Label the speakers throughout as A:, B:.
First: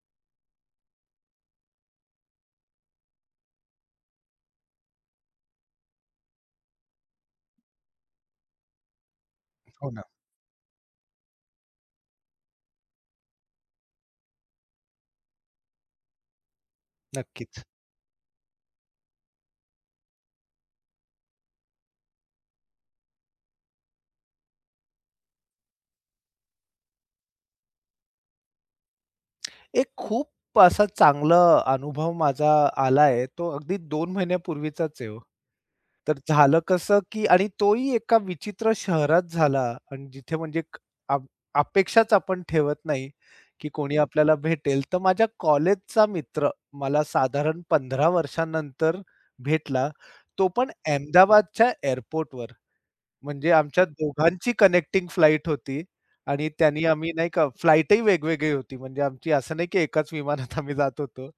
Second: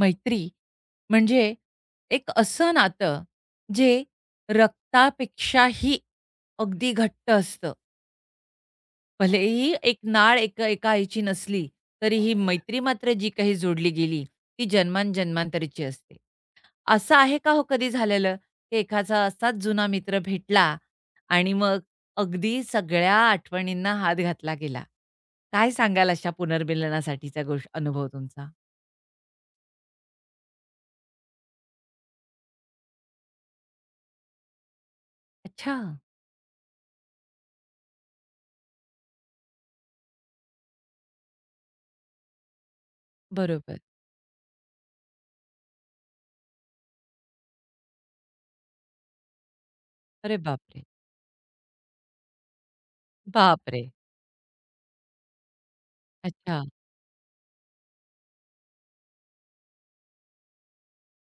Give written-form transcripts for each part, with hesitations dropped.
A: मैत्री म्हणजे एक असं नातं जे रक्तापेक्षाही अगदी घट्ट असतं. भलेही
B: हो
A: एक
B: ना,
A: नाळ एक एका आईची नसली, तरीही मैत्री मात्र जी काही जोडली गेली, ती जन्मांजन्मांतरीची असते. असं आहे का
B: नक्कीच.
A: हो कधी झालेलं, की एखादा असाच जुना मित्र भेटला आणि मग अगदी सगळ्या आठवणींना हात घातला गेला? काय सांगाल अशा पुनर्मिलनासाठीचा गोष्ट अनुभव तुमचा?
B: एक खूप असा चांगला अनुभव माझा आलाय. तो अगदी 2 महिन्यापूर्वीचाच आहे हो.
A: अच्छा.
B: तर झालं कसं, की आणि तोही एका विचित्र शहरात झाला आणि जिथे म्हणजे अ अपेक्षाच आपण ठेवत नाही, की
A: बरोबर.
B: कोणी आपल्याला भेटेल. तर माझ्या कॉलेजचा मित्र मला साधारण 15 वर्षानंतर भेटला.
A: अरे
B: तो पण
A: बापरे!
B: अहमदाबादच्या एअरपोर्टवर. म्हणजे
A: बापरे!
B: आमच्या दोघांची कनेक्टिंग फ्लाइट होती आणि
A: अच्छा.
B: त्यांनी आम्ही नाही का फ्लाइटही वेगवेगळी होती. म्हणजे आमची असं नाही की एकाच विमानात आम्ही जात होतो.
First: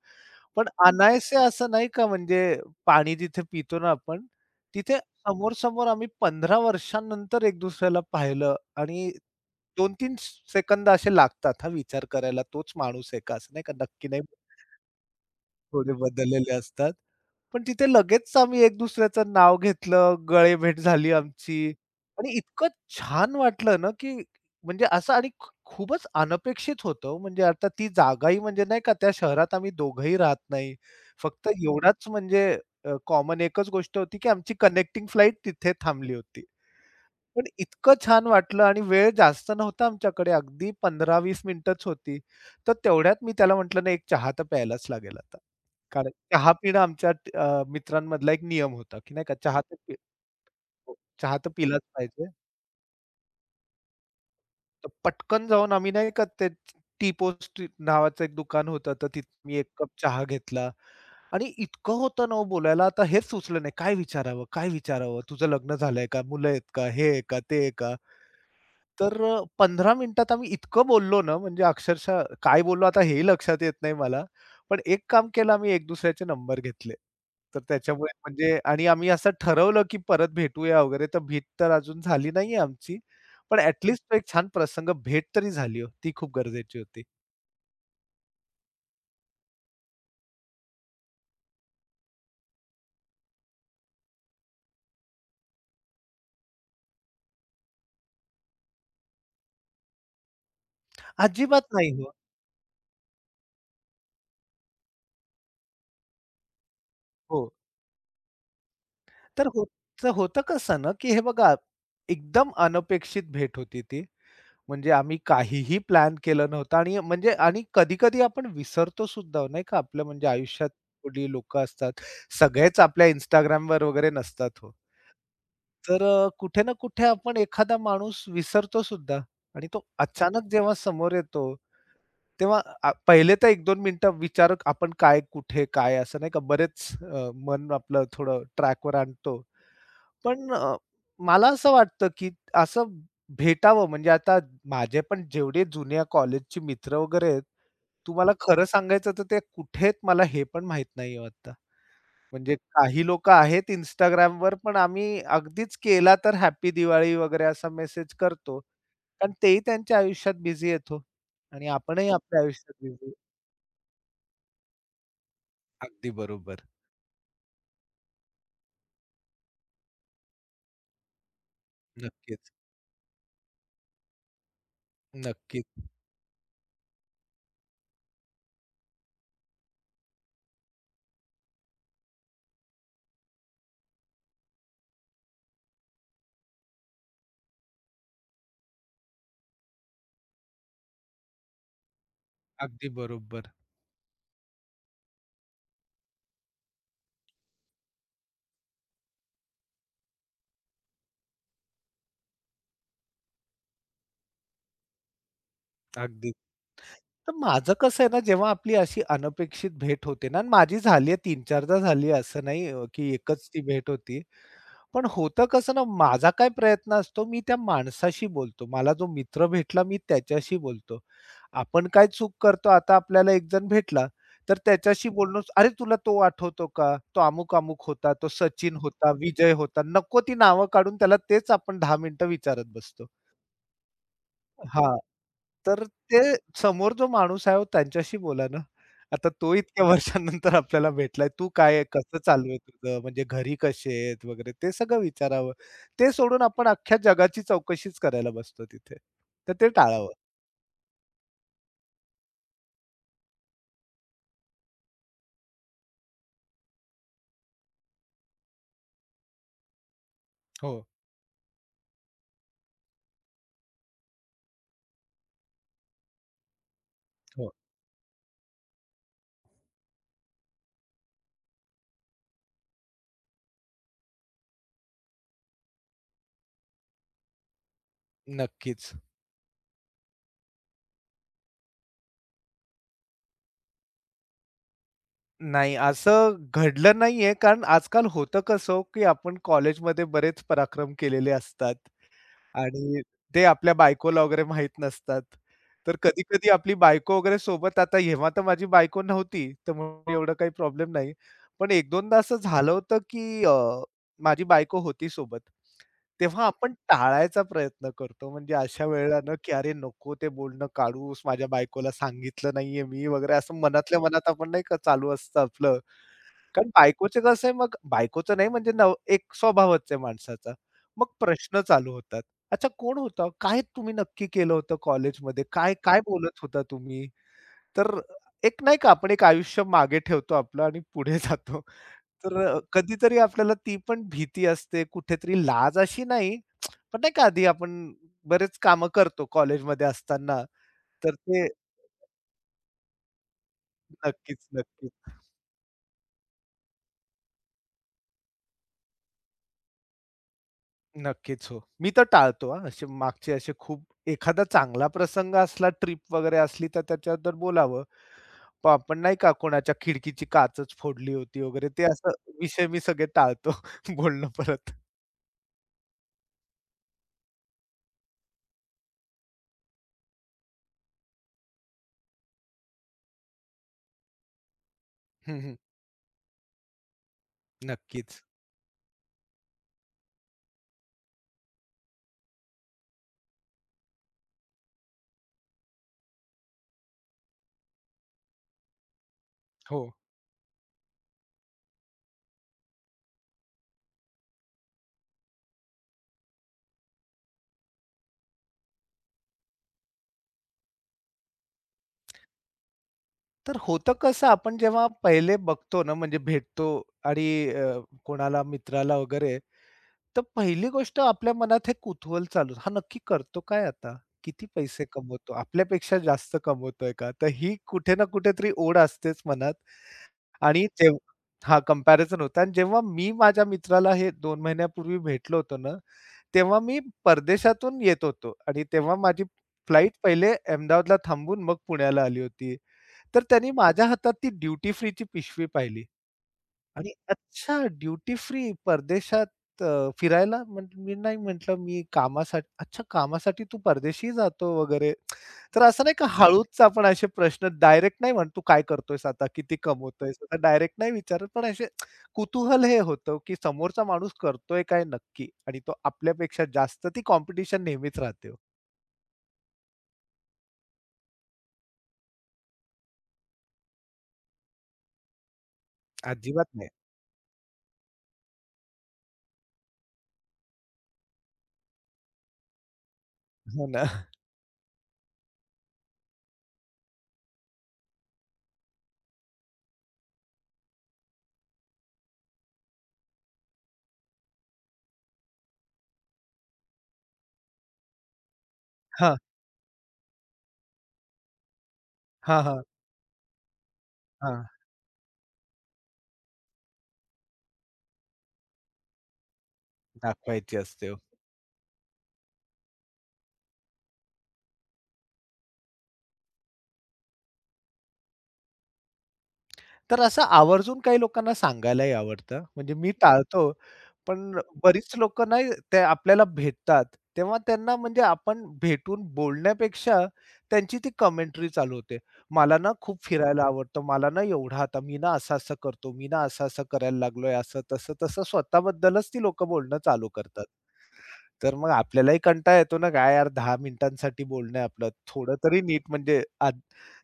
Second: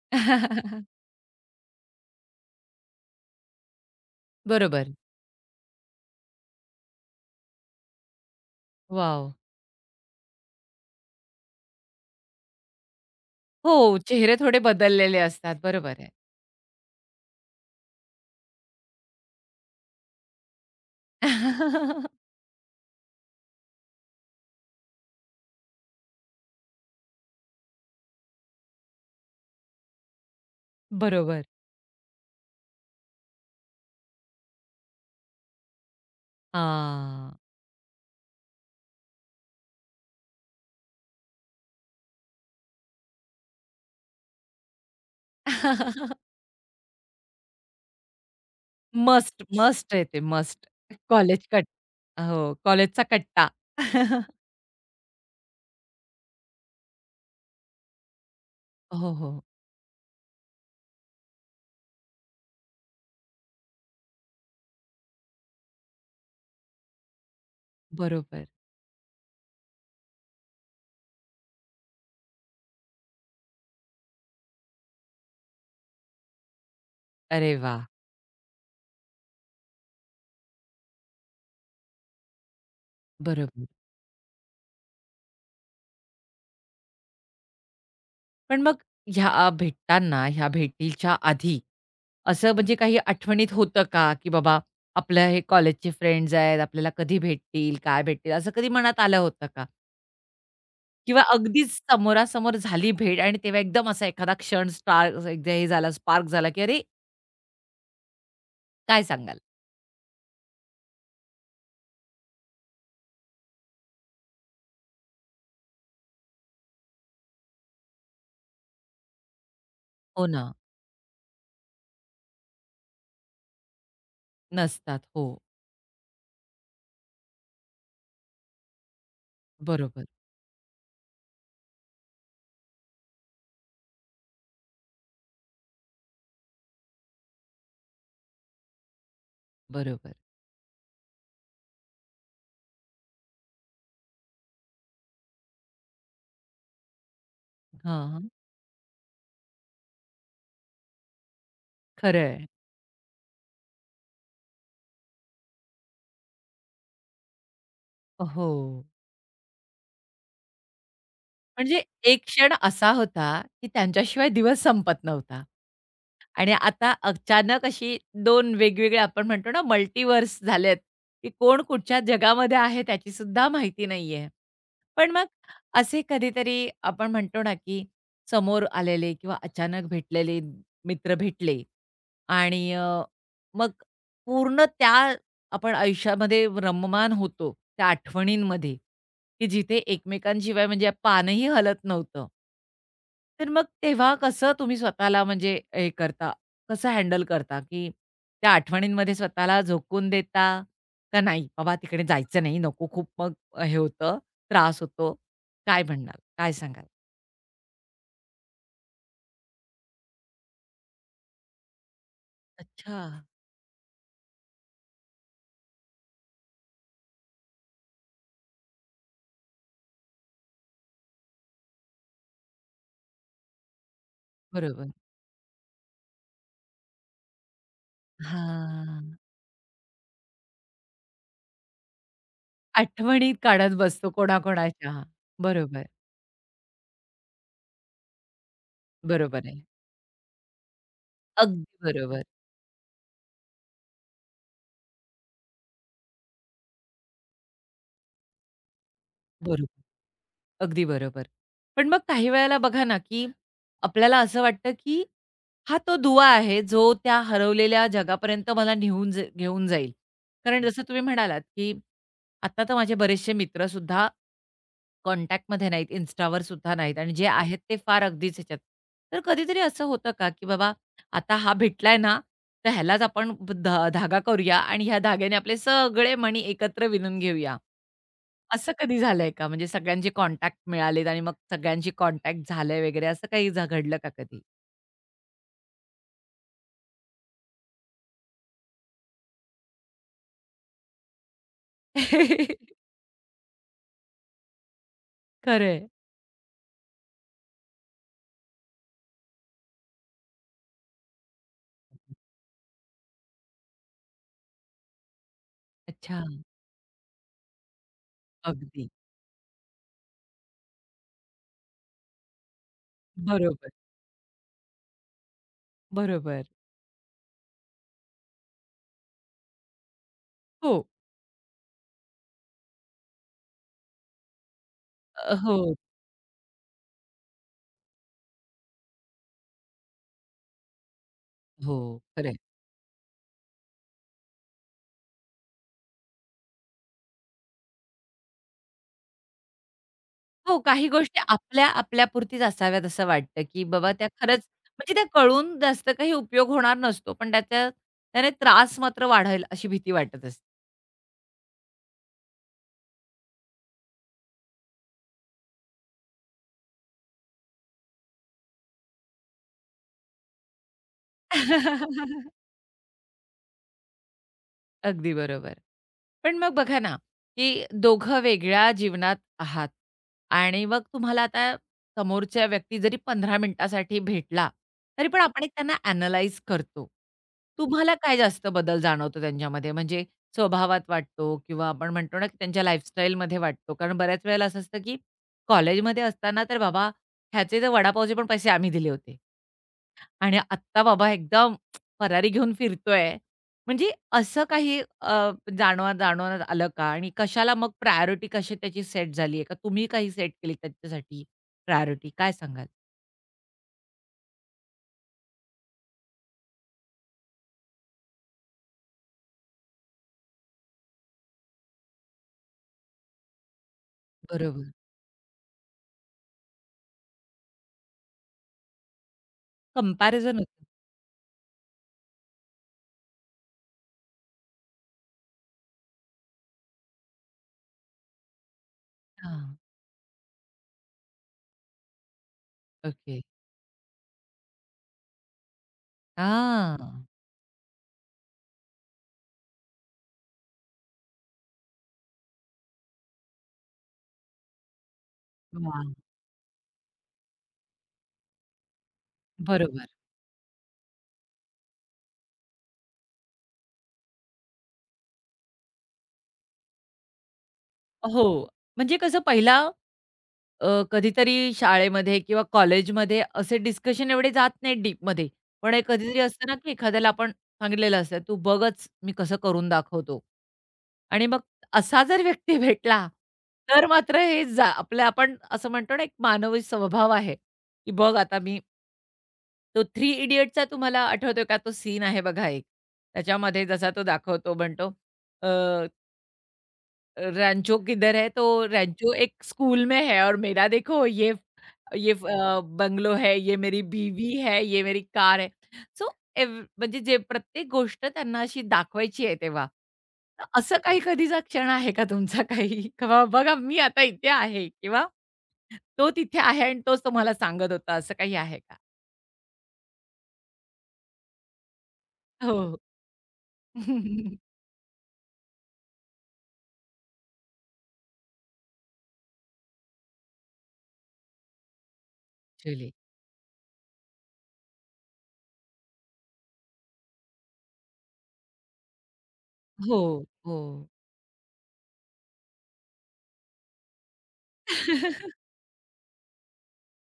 B: पण अनायसे असं नाही का म्हणजे पाणी जिथे पितो ना आपण,
A: बरोबर.
B: तिथे समोर-समोर आम्ही 15 वर्षांनंतर एक दुसऱ्याला पाहिलं आणि
A: वॉव!
B: 2-3 सेकंद असे लागतात हा विचार करायला तोच माणूस आहे का? असं नाही का
A: हो,
B: नक्की नाही
A: चेहरे थोडे बदललेले असतात.
B: थोडे
A: बरोबर आहे.
B: बदललेले असतात. पण तिथे लगेच आम्ही एक दुसऱ्याचं नाव घेतलं, गळेभेट झाली आमची आणि इतकं छान वाटलं ना, की म्हणजे असं आणि खूपच अनपेक्षित होतं हो. म्हणजे आता ती जागाही म्हणजे नाही का त्या शहरात आम्ही दोघंही राहत नाही.
A: बरोबर.
B: फक्त एवढाच म्हणजे कॉमन एकच गोष्ट होती, की आमची कनेक्टिंग फ्लाइट तिथे थांबली होती.
A: हां.
B: पण इतकं छान वाटलं आणि वेळ जास्त नव्हता आमच्याकडे. अगदी 15-20 मिनिटंच होती. तर तेवढ्यात मी त्याला म्हटलं, "नाही, एक चहा तर प्यायलाच लागेल आता." कारण चहा पिणं आमच्या मित्रांमधला एक नियम होता, की नाही का
A: मस्ट,
B: चहा तर
A: मस्ट आहे ते मस्ट.
B: हो, चहा
A: कॉलेज
B: तर
A: कट
B: पिलाच पाहिजे.
A: हो, कॉलेजचा कट्टा.
B: तर पटकन जाऊन आम्ही नाही का ते टी पोस्ट नावाचं एक दुकान होतं, तर
A: हो,
B: तिथं
A: हो.
B: मी एक कप चहा घेतला आणि इतकं होतं ना हो बोलायला, आता हेच सुचलं नाही. काय विचारावं, काय विचारावं? तुझं लग्न झालंय का? मुलं आहेत का? हे आहे का? ते आहे का?
A: बरोबर.
B: तर 15 मिनिटात आम्ही इतकं बोललो ना, म्हणजे अक्षरशः काय बोललो आता हेही लक्षात येत नाही मला. पण एक काम केलं आम्ही एक दुसऱ्याचे नंबर घेतले.
A: अरे
B: तर
A: वाह!
B: त्याच्यामुळे म्हणजे आणि आम्ही असं ठरवलं, की परत भेटूया वगैरे. तर भेट तर अजून झाली नाहीये आमची. पण
A: बरोबर.
B: तो एक छान प्रसंग, भेट तरी झाली हो. ती खूप गरजेची होती.
A: पण मग ह्या भेटताना, ह्या भेटीच्या आधी असं म्हणजे काही आठवणीत होतं का, की बाबा आपल्या हे कॉलेजचे फ्रेंड्स आहेत, आपल्याला कधी भेटतील, काय भेटतील, असं कधी मनात आलं होतं का? किंवा
B: अजिबात
A: अगदीच
B: नाही हो.
A: समोरासमोर झाली भेट आणि तेव्हा एकदम असा एखादा क्षण स्टार एकदा हे झाला, स्पार्क झाला, की "अरे,
B: हो.
A: काय सांगाल?"
B: तर होतं होतं कसं ना, की हे बघा एकदम अनपेक्षित भेट होती ती. म्हणजे आम्ही काहीही प्लॅन केलं नव्हतं आणि म्हणजे आणि कधी-कधी आपण विसरतो सुद्धा हो, नाही का, आपल्या म्हणजे
A: हो ना,
B: आयुष्यात थोडी लोकं असतात. सगळेच आपल्या Instagramवर वगैरे नसतात हो.
A: नसतात. हो,
B: तर कुठे ना कुठे आपण एखादा माणूस विसरतो सुद्धा आणि तो
A: बरोबर,
B: अचानक जेव्हा समोर येतो, तेव्हा पहिले तर 1-2 मिनिटं विचार आपण काय, कुठे, काय असं नाही का बरेच मन आपलं थोडं ट्रॅकवर आणतो.
A: बरोबर.
B: पण मला असं वाटतं, की असं भेटावं म्हणजे आता माझे पण जेवढे जुन्या कॉलेजचे मित्र वगैरे आहेत,
A: हां, हां.
B: तुम्हाला खरं सांगायचं तर ते कुठे आहेत मला हे पण माहीत नाहीये आता.
A: खरं
B: म्हणजे काही लोकं आहेत Instagramवर पण आम्ही अगदीच केला तर हॅपी दिवाळी वगैरे असा मेसेज
A: हो.
B: करतो. कारण तेही त्यांच्या आयुष्यात बिझी आहेत हो. आणि
A: म्हणजे
B: आपणही
A: एक
B: आपल्या
A: क्षण
B: आयुष्यात
A: असा
B: बिझी.
A: होता, की त्यांच्याशिवाय दिवस संपत नव्हता.
B: अगदी
A: आणि
B: बरोबर.
A: आता अचानक अशी 2 वेगवेगळे आपण म्हणतो ना, मल्टिव्हर्स झालेत, की कोण कुठच्या
B: नक्कीच,
A: जगामध्ये आहे त्याची सुद्धा माहिती नाहीये. पण मग
B: नक्कीच.
A: असे कधीतरी आपण म्हणतो ना, की समोर आलेले किंवा अचानक भेटलेले मित्र भेटले आणि मग पूर्ण त्या आपण आयुष्यामध्ये रममान होतो त्या आठवणींमध्ये, की जिथे एकमेकांशिवाय म्हणजे पानही हलत नव्हतं.
B: अगदी
A: तर
B: बरोबर.
A: मग तेव्हा कसं तुम्ही स्वतःला म्हणजे हे करता, कसं हँडल करता, की त्या आठवणींमध्ये स्वतःला झोकून देता, का नाही बाबा तिकडे जायचं नाही, नको खूप मग हे होतं, त्रास होतो? काय म्हणणार?
B: अगदी.
A: काय सांगाल?
B: तर माझं कसं आहे ना, जेव्हा आपली अशी अनपेक्षित भेट होते ना, आणि माझी झाली आहे 3-4दा झाली आहे, असं नाही
A: अच्छा.
B: की एकच ती भेट होती. पण होतं कसं ना, माझा काय प्रयत्न असतो, मी त्या माणसाशी बोलतो. मला जो मित्र भेटला, मी त्याच्याशी बोलतो. आपण काय चूक करतो, आता आपल्याला एकजण भेटला, तर
A: बरोबर.
B: त्याच्याशी बोलणं, "अरे, तुला तो आठवतो का? तो अमुक-अमुक होता, तो सचिन होता,
A: हां.
B: विजय होता." नको ती नावं काढून त्याला तेच आपण 10 मिनिटं विचारत बसतो.
A: आठवणी काढत बसतो
B: हां.
A: कोणाकोणाच्या.
B: तर
A: बरोबर,
B: ते समोर जो माणूस आहे, हो त्यांच्याशी बोला ना. आता
A: बरोबर
B: तो
A: आहे.
B: इतक्या वर्षानंतर आपल्याला भेटलाय. "तू
A: अगदी
B: काय आहे? कसं
A: बरोबर.
B: चालू आहे तुझं? म्हणजे घरी कसे आहेत?" वगैरे ते सगळं विचारावं. ते सोडून आपण अख्ख्या जगाची चौकशीच करायला बसतो तिथे. तर ते
A: बरोबर.
B: टाळावं.
A: अगदी बरोबर. पण मग काही वेळेला बघा ना, की आपल्याला असं वाटतं, की हा तो दुवा आहे, जो त्या हरवलेल्या जगापर्यंत मला नेऊन घेऊन जाईल. कारण हं. जसं
B: हो,
A: तुम्ही म्हणालात, की आता तर माझे बरेचसे मित्रसुद्धा कॉन्टॅक्टमध्ये नाहीत, Instaवर सुद्धा नाहीत आणि जे हो.
B: हो.
A: आहेत ते फार अगदीच ह्याच्यात. तर कधीतरी असं होतं का, की बाबा आता हा भेटलाय ना, तर ह्यालाच आपण धागा करूया आणि ह्या धाग्याने आपले सगळे मणी एकत्र विणून घेऊया. असं
B: नक्कीच.
A: कधी झालंय का? म्हणजे सगळ्यांचे कॉन्टॅक्ट मिळालेत आणि मग सगळ्यांशी कॉन्टॅक्ट झालंय वगैरे असं काही घडलं का कधी?
B: नाही, असं घडलं नाहीये, कारण आजकाल होतं कसं हो, की आपण कॉलेजमध्ये बरेच पराक्रम केलेले असतात. आणि ते आपल्या बायकोला वगैरे माहीत नसतात.
A: खरंय.
B: तर कधी-कधी आपली बायको वगैरे सोबत आता जेव्हा तर माझी बायको नव्हती, तर मग एवढं काही प्रॉब्लेम नाही. पण 1-2दा असं झालं होतं, की माझी बायको होती सोबत.
A: अच्छा.
B: तेव्हा आपण टाळायचा प्रयत्न करतो. म्हणजे अशा
A: अगदी.
B: वेळेला ना, की "अरे नको ते बोलणं काढूस, माझ्या बायकोला सांगितलं नाहीये मी" वगैरे असं
A: बरोबर,
B: मनातल्या मनात आपण नाही का चालू असतं आपलं.
A: बरोबर.
B: कारण बायकोचं कसं आहे मग बायकोचं नाही म्हणजे एक स्वभावच आहे माणसाचा.
A: हो.
B: मग प्रश्न चालू होतात. अच्छा कोण होता? काय तुम्ही नक्की केलं होतं कॉलेजमध्ये?
A: हो,
B: काय, काय बोलत होता तुम्ही? तर एक नाही का आपण एक आयुष्य मागे ठेवतो आपलं आणि पुढे जातो.
A: हो.
B: तर
A: खरंय.
B: कधीतरी आपल्याला ती पण भीती असते. कुठेतरी लाज अशी नाही, पण नाही का आधी आपण बरेच कामं करतो कॉलेजमध्ये असताना.
A: हो, काही
B: तर
A: गोष्टी
B: ते
A: आपल्या आपल्यापुरतीच असाव्यात असं वाटतं, की बाबा त्या
B: नक्कीच,
A: खरंच
B: नक्कीच.
A: म्हणजे त्या कळून जास्त काही उपयोग होणार नसतो, पण त्याचा त्याने त्रास मात्र वाढेल अशी भीती वाटत असते.
B: नक्कीच हो. मी तर टाळतो हां, असे मागचे असे खूप एखादा चांगला प्रसंग असला, ट्रिप वगैरे असली तर त्याच्याबद्दल बोलावं. पण आपण नाही का कोणाच्या खिडकीची काचच फोडली होती वगैरे ते असं विषय मी सगळे टाळतो बोलणं परत.
A: अगदी बरोबर. पण मग बघा ना, की दोघं वेगळ्या जीवनात आहात आणि मग तुम्हाला आता समोरच्या व्यक्ती जरी 15 मिनिटासाठी भेटला, तरी पण
B: हं,
A: आपण एक
B: हं.
A: त्यांना ॲनलाईज करतो. तुम्हाला काय
B: नक्कीच.
A: जास्त बदल जाणवतो त्यांच्यामध्ये? म्हणजे स्वभावात वाटतो किंवा आपण म्हणतो ना, की त्यांच्या लाईफस्टाईलमध्ये वाटतो? कारण बऱ्याच वेळेला असं असतं, की कॉलेजमध्ये असताना तर बाबा, ह्याचे तर वडापावचे पण पैसे आम्ही दिले होते.
B: हो.
A: आणि आत्ता बाबा एकदम फरारी घेऊन फिरतोय. म्हणजे असं काही जाणवण्यात आलं का? आणि कशाला मग प्रायोरिटी कशी त्याची सेट झाली आहे का? तुम्ही काही सेट केली त्याच्यासाठी प्रायोरिटी काय सांगाल?
B: तर होतं कसं आपण जेव्हा पहिले बघतो ना, म्हणजे भेटतो आणि अ, कोणाला मित्राला वगैरे तर पहिली गोष्ट आपल्या मनात हे कुतूहल चालू, हा नक्की करतो काय आता? किती
A: बरोबर.
B: पैसे कमवतो? आपल्यापेक्षा जास्त कमवतोय का? तर ही कुठे ना कुठेतरी ओढ असतेच मनात
A: कंपॅरिझन होतं.
B: आणि हां, कंपॅरिझन होता, आणि जेव्हा मी माझ्या मित्राला हे 2 महिन्यापूर्वी भेटलो होतो ना, तेव्हा मी परदेशातून येत होतो आणि तेव्हा माझी
A: हां.
B: फ्लाइट पहिले अहमदाबादला थांबून मग पुण्याला आली होती.
A: ओके.
B: तर त्यांनी माझ्या हातात ती ड्युटी फ्रीची पिशवी पाहिली. आणि
A: हां.
B: अच्छा ड्युटी फ्री परदेशात फिरायला? म्हटलं मी नाही, म्हटलं मी कामासाठी, अच्छा कामासाठी तू परदेशी जातो वगैरे. तर असं
A: वाह!
B: नाही का हळूच आपण असे प्रश्न डायरेक्ट नाही म्हणतो, "तू काय करतोयस आता? किती
A: बरोबर.
B: कमवतोयस?" आता डायरेक्ट नाही विचारत, पण असे कुतूहल हे होतं, की समोरचा माणूस करतोय काय नक्की? आणि तो आपल्यापेक्षा जास्त ती कॉम्पिटिशन नेहमीच
A: हो.
B: राहते हो.
A: म्हणजे कसं पहिला कधीतरी शाळेमध्ये किंवा कॉलेजमध्ये असे डिस्कशन एवढे जात नाहीत डीपमध्ये. पण हे कधीतरी असतं
B: अजिबात
A: ना,
B: नाही.
A: की एखाद्याला आपण सांगितलेलं असतं, "तू बघच मी कसं करून दाखवतो." आणि मग असा जर व्यक्ती भेटला,
B: हो ना.
A: तर मात्र हे आपल्या आपण असं म्हणतो ना, एक मानवी स्वभाव आहे, की बघ आता मी तो थ्री इडियट्सचा तुम्हाला आठवतोय का? तो सीन आहे बघा एक. त्याच्यामध्ये जसा तो दाखवतो म्हणतो रैंचो किधर है? तो रैंचो
B: हां.
A: एक स्कूल में है और मेरा देखो ये ये अ,
B: हां, हां.
A: बंगलो है, ये मेरी बीवी
B: हां.
A: है, ये मेरी कार आहे. सो एव म्हणजे जे प्रत्येक गोष्ट त्यांना अशी दाखवायची आहे तेव्हा. तर
B: दाखवायची
A: असं
B: असते हो.
A: काही कधीचा क्षण आहे का तुमचा काही? किंवा बघा मी आता इथे आहे किंवा तो तिथे आहे आणि तोच तुम्हाला सांगत होता असं काही आहे का?
B: तर असं आवर्जून काही लोकांना सांगायलाही आवडतं. म्हणजे
A: हो,
B: मी टाळतो, पण
A: हो.
B: बरीच लोकं नाही ते आपल्याला भेटतात, तेव्हा त्यांना म्हणजे आपण भेटून बोलण्यापेक्षा त्यांची ती कमेंटरी चालू होते. "मला ना खूप फिरायला आवडतं. मला ना एवढा आता मी ना असं-असं करतो. मी ना असं-असं करायला लागलोय. असं तसं-तसं" स्वतःबद्दलच ती लोकं बोलणं
A: हो,
B: चालू करतात.
A: हो.
B: तर मग आपल्यालाही कंटाळा येतो ना, काय यार 10 मिनिटांसाठी बोलणं आहे आपलं. थोडं तरी नीट म्हणजे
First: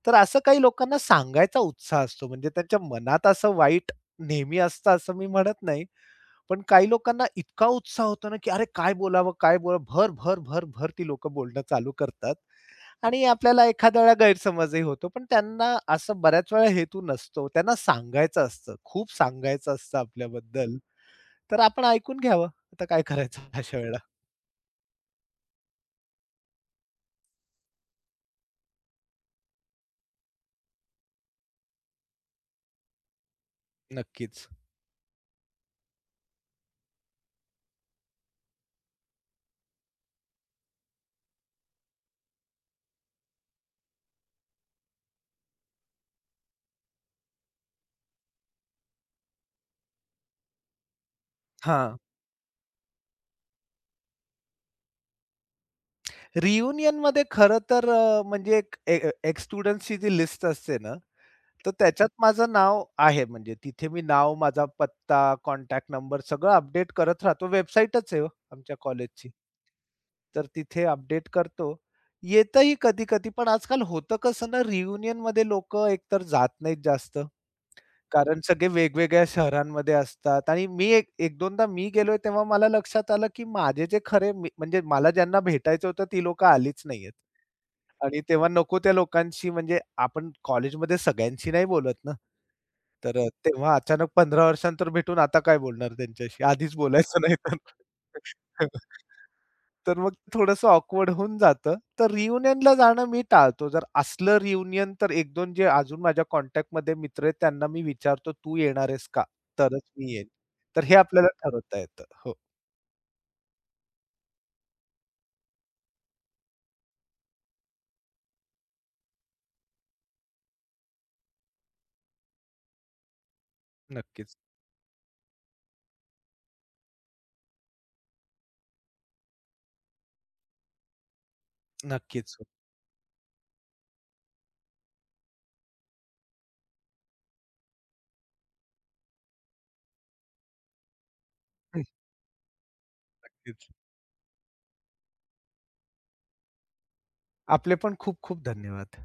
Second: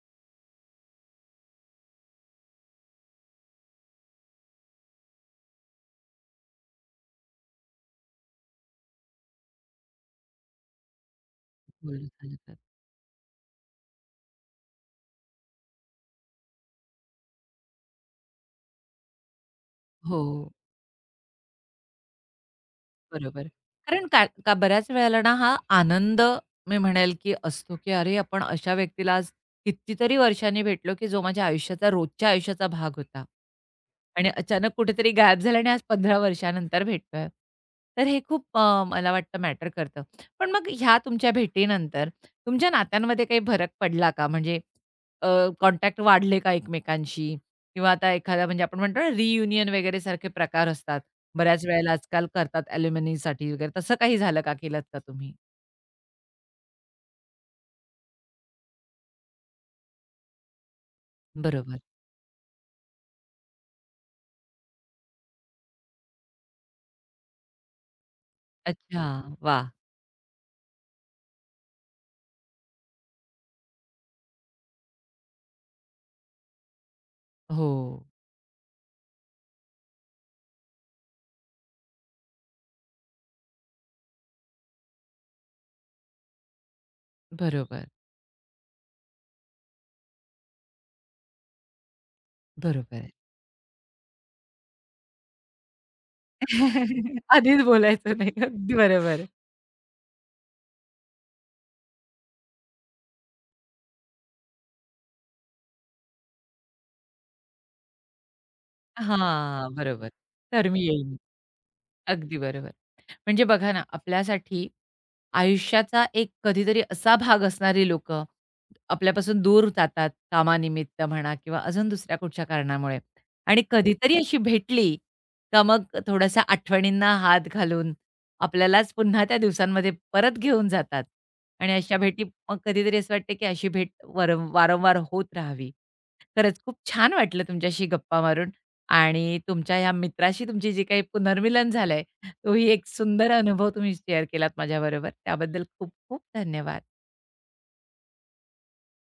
B: तर असं काही लोकांना सांगायचा उत्साह असतो. म्हणजे त्यांच्या मनात असं वाईट नेहमी असतं असं मी म्हणत नाही. पण काही लोकांना इतका उत्साह होतो ना, की अरे काय बोलावं, काय बोलावं? भर, भर, भर, भर ती लोकं बोलणं चालू
A: बोलून झालं
B: करतात
A: तर.
B: आणि आपल्याला एखाद्या वेळा गैरसमजही होतो. पण त्यांना असं बऱ्याच वेळा हेतू नसतो. त्यांना सांगायचं असतं. खूप सांगायचं असतं
A: हो.
B: आपल्याबद्दल. तर आपण ऐकून घ्यावं. आता काय
A: बरोबर.
B: करायचं अशा वेळेला?
A: कारण का का बऱ्याच वेळेला ना हा आनंद मी म्हणेल, की असतो, की अरे आपण अशा व्यक्तीला आज कितीतरी वर्षांनी भेटलो, की जो माझ्या आयुष्याचा रोजच्या आयुष्याचा भाग होता. आणि
B: नक्कीच.
A: अचानक कुठेतरी गायब झाला आणि आज 15 वर्षानंतर भेटतोय. तर हे खूप मला वाटतं मॅटर करतं. पण मग ह्या तुमच्या भेटीनंतर तुमच्या नात्यांमध्ये काही फरक पडला का? म्हणजे कॉन्टॅक्ट वाढले का एकमेकांशी? किंवा आता एखादा म्हणजे आपण म्हणतो ना रियुनियन वगैरे सारखे प्रकार असतात. बऱ्याच वेळेला
B: हां.
A: आजकाल करतात अॅल्युमिनीसाठी वगैरे. तसं काही झालं का? केलत का तुम्ही?
B: रियुनियनमध्ये खरं तर म्हणजे एक ए एक्स स्टुडंट्सची जी लिस्ट असते ना, तर
A: बरोबर.
B: त्याच्यात माझं नाव आहे. म्हणजे तिथे मी नाव, माझा पत्ता, कॉन्टॅक्ट नंबर सगळं अपडेट करत राहतो. वेबसाईटच आहे हो आमच्या
A: अच्छा.
B: कॉलेजची.
A: वाह!
B: तर तिथे अपडेट करतो. येतंही कधी-कधी, पण आजकाल होतं कसं ना रियुनियनमध्ये लोकं एकतर जात नाहीत जास्त.
A: हो.
B: कारण सगळे वेगवेगळ्या शहरांमध्ये असतात आणि मी एक एक दोनदा मी गेलोय तेव्हा मला लक्षात आलं, की माझे जे खरे मी म्हणजे मला ज्यांना भेटायचं होतं ती लोकं आलीच नाहीयेत.
A: बरोबर,
B: आणि तेव्हा नको त्या लोकांशी म्हणजे आपण कॉलेजमध्ये सगळ्यांशी नाही बोलत ना.
A: बरोबर.
B: तर तेव्हा अचानक 15 वर्षानंतर भेटून आता काय बोलणार त्यांच्याशी? आधीच बोलायचं नाही तर.
A: आधीच बोलायचं नाही. अगदी बरोबर.
B: तर मग थोडंसं ऑकवर्ड होऊन जातं. तर रियुनियनला जाणं मी टाळतो. जर असलं रियुनियन तर एक दोन जे अजून माझ्या कॉन्टॅक्टमध्ये मित्र आहेत त्यांना मी विचारतो, "तू येणार आहेस का?"
A: हां,
B: तरच
A: बरोबर.
B: मी येईन.
A: तर मी
B: तर हे
A: येईन.
B: आपल्याला ठरवता येतं. हो,
A: अगदी बरोबर. म्हणजे बघा ना, आपल्यासाठी आयुष्याचा एक कधीतरी असा भाग असणारी लोकं आपल्यापासून दूर जातात कामानिमित्त म्हणा किंवा अजून दुसऱ्या कुठच्या कारणामुळे आणि हो. कधीतरी
B: नक्कीच.
A: अशी भेटली का मग थोडासा आठवणींना हात घालून आपल्यालाच पुन्हा त्या दिवसांमध्ये परत घेऊन जातात आणि अशा भेटी
B: नक्कीच.
A: मग कधीतरी असं वाटतं की अशी भेट वर वारंवार होत राहावी. खरंच खूप छान वाटलं तुमच्याशी गप्पा मारून. आणि तुमच्या ह्या मित्राशी तुमची जी काही पुनर्मिलन
B: हो.
A: झालंय, तोही एक सुंदर
B: नक्कीच.
A: अनुभव तुम्ही शेअर केलात माझ्याबरोबर. त्याबद्दल खूप खूप धन्यवाद.
B: आपले पण खूप खूप धन्यवाद.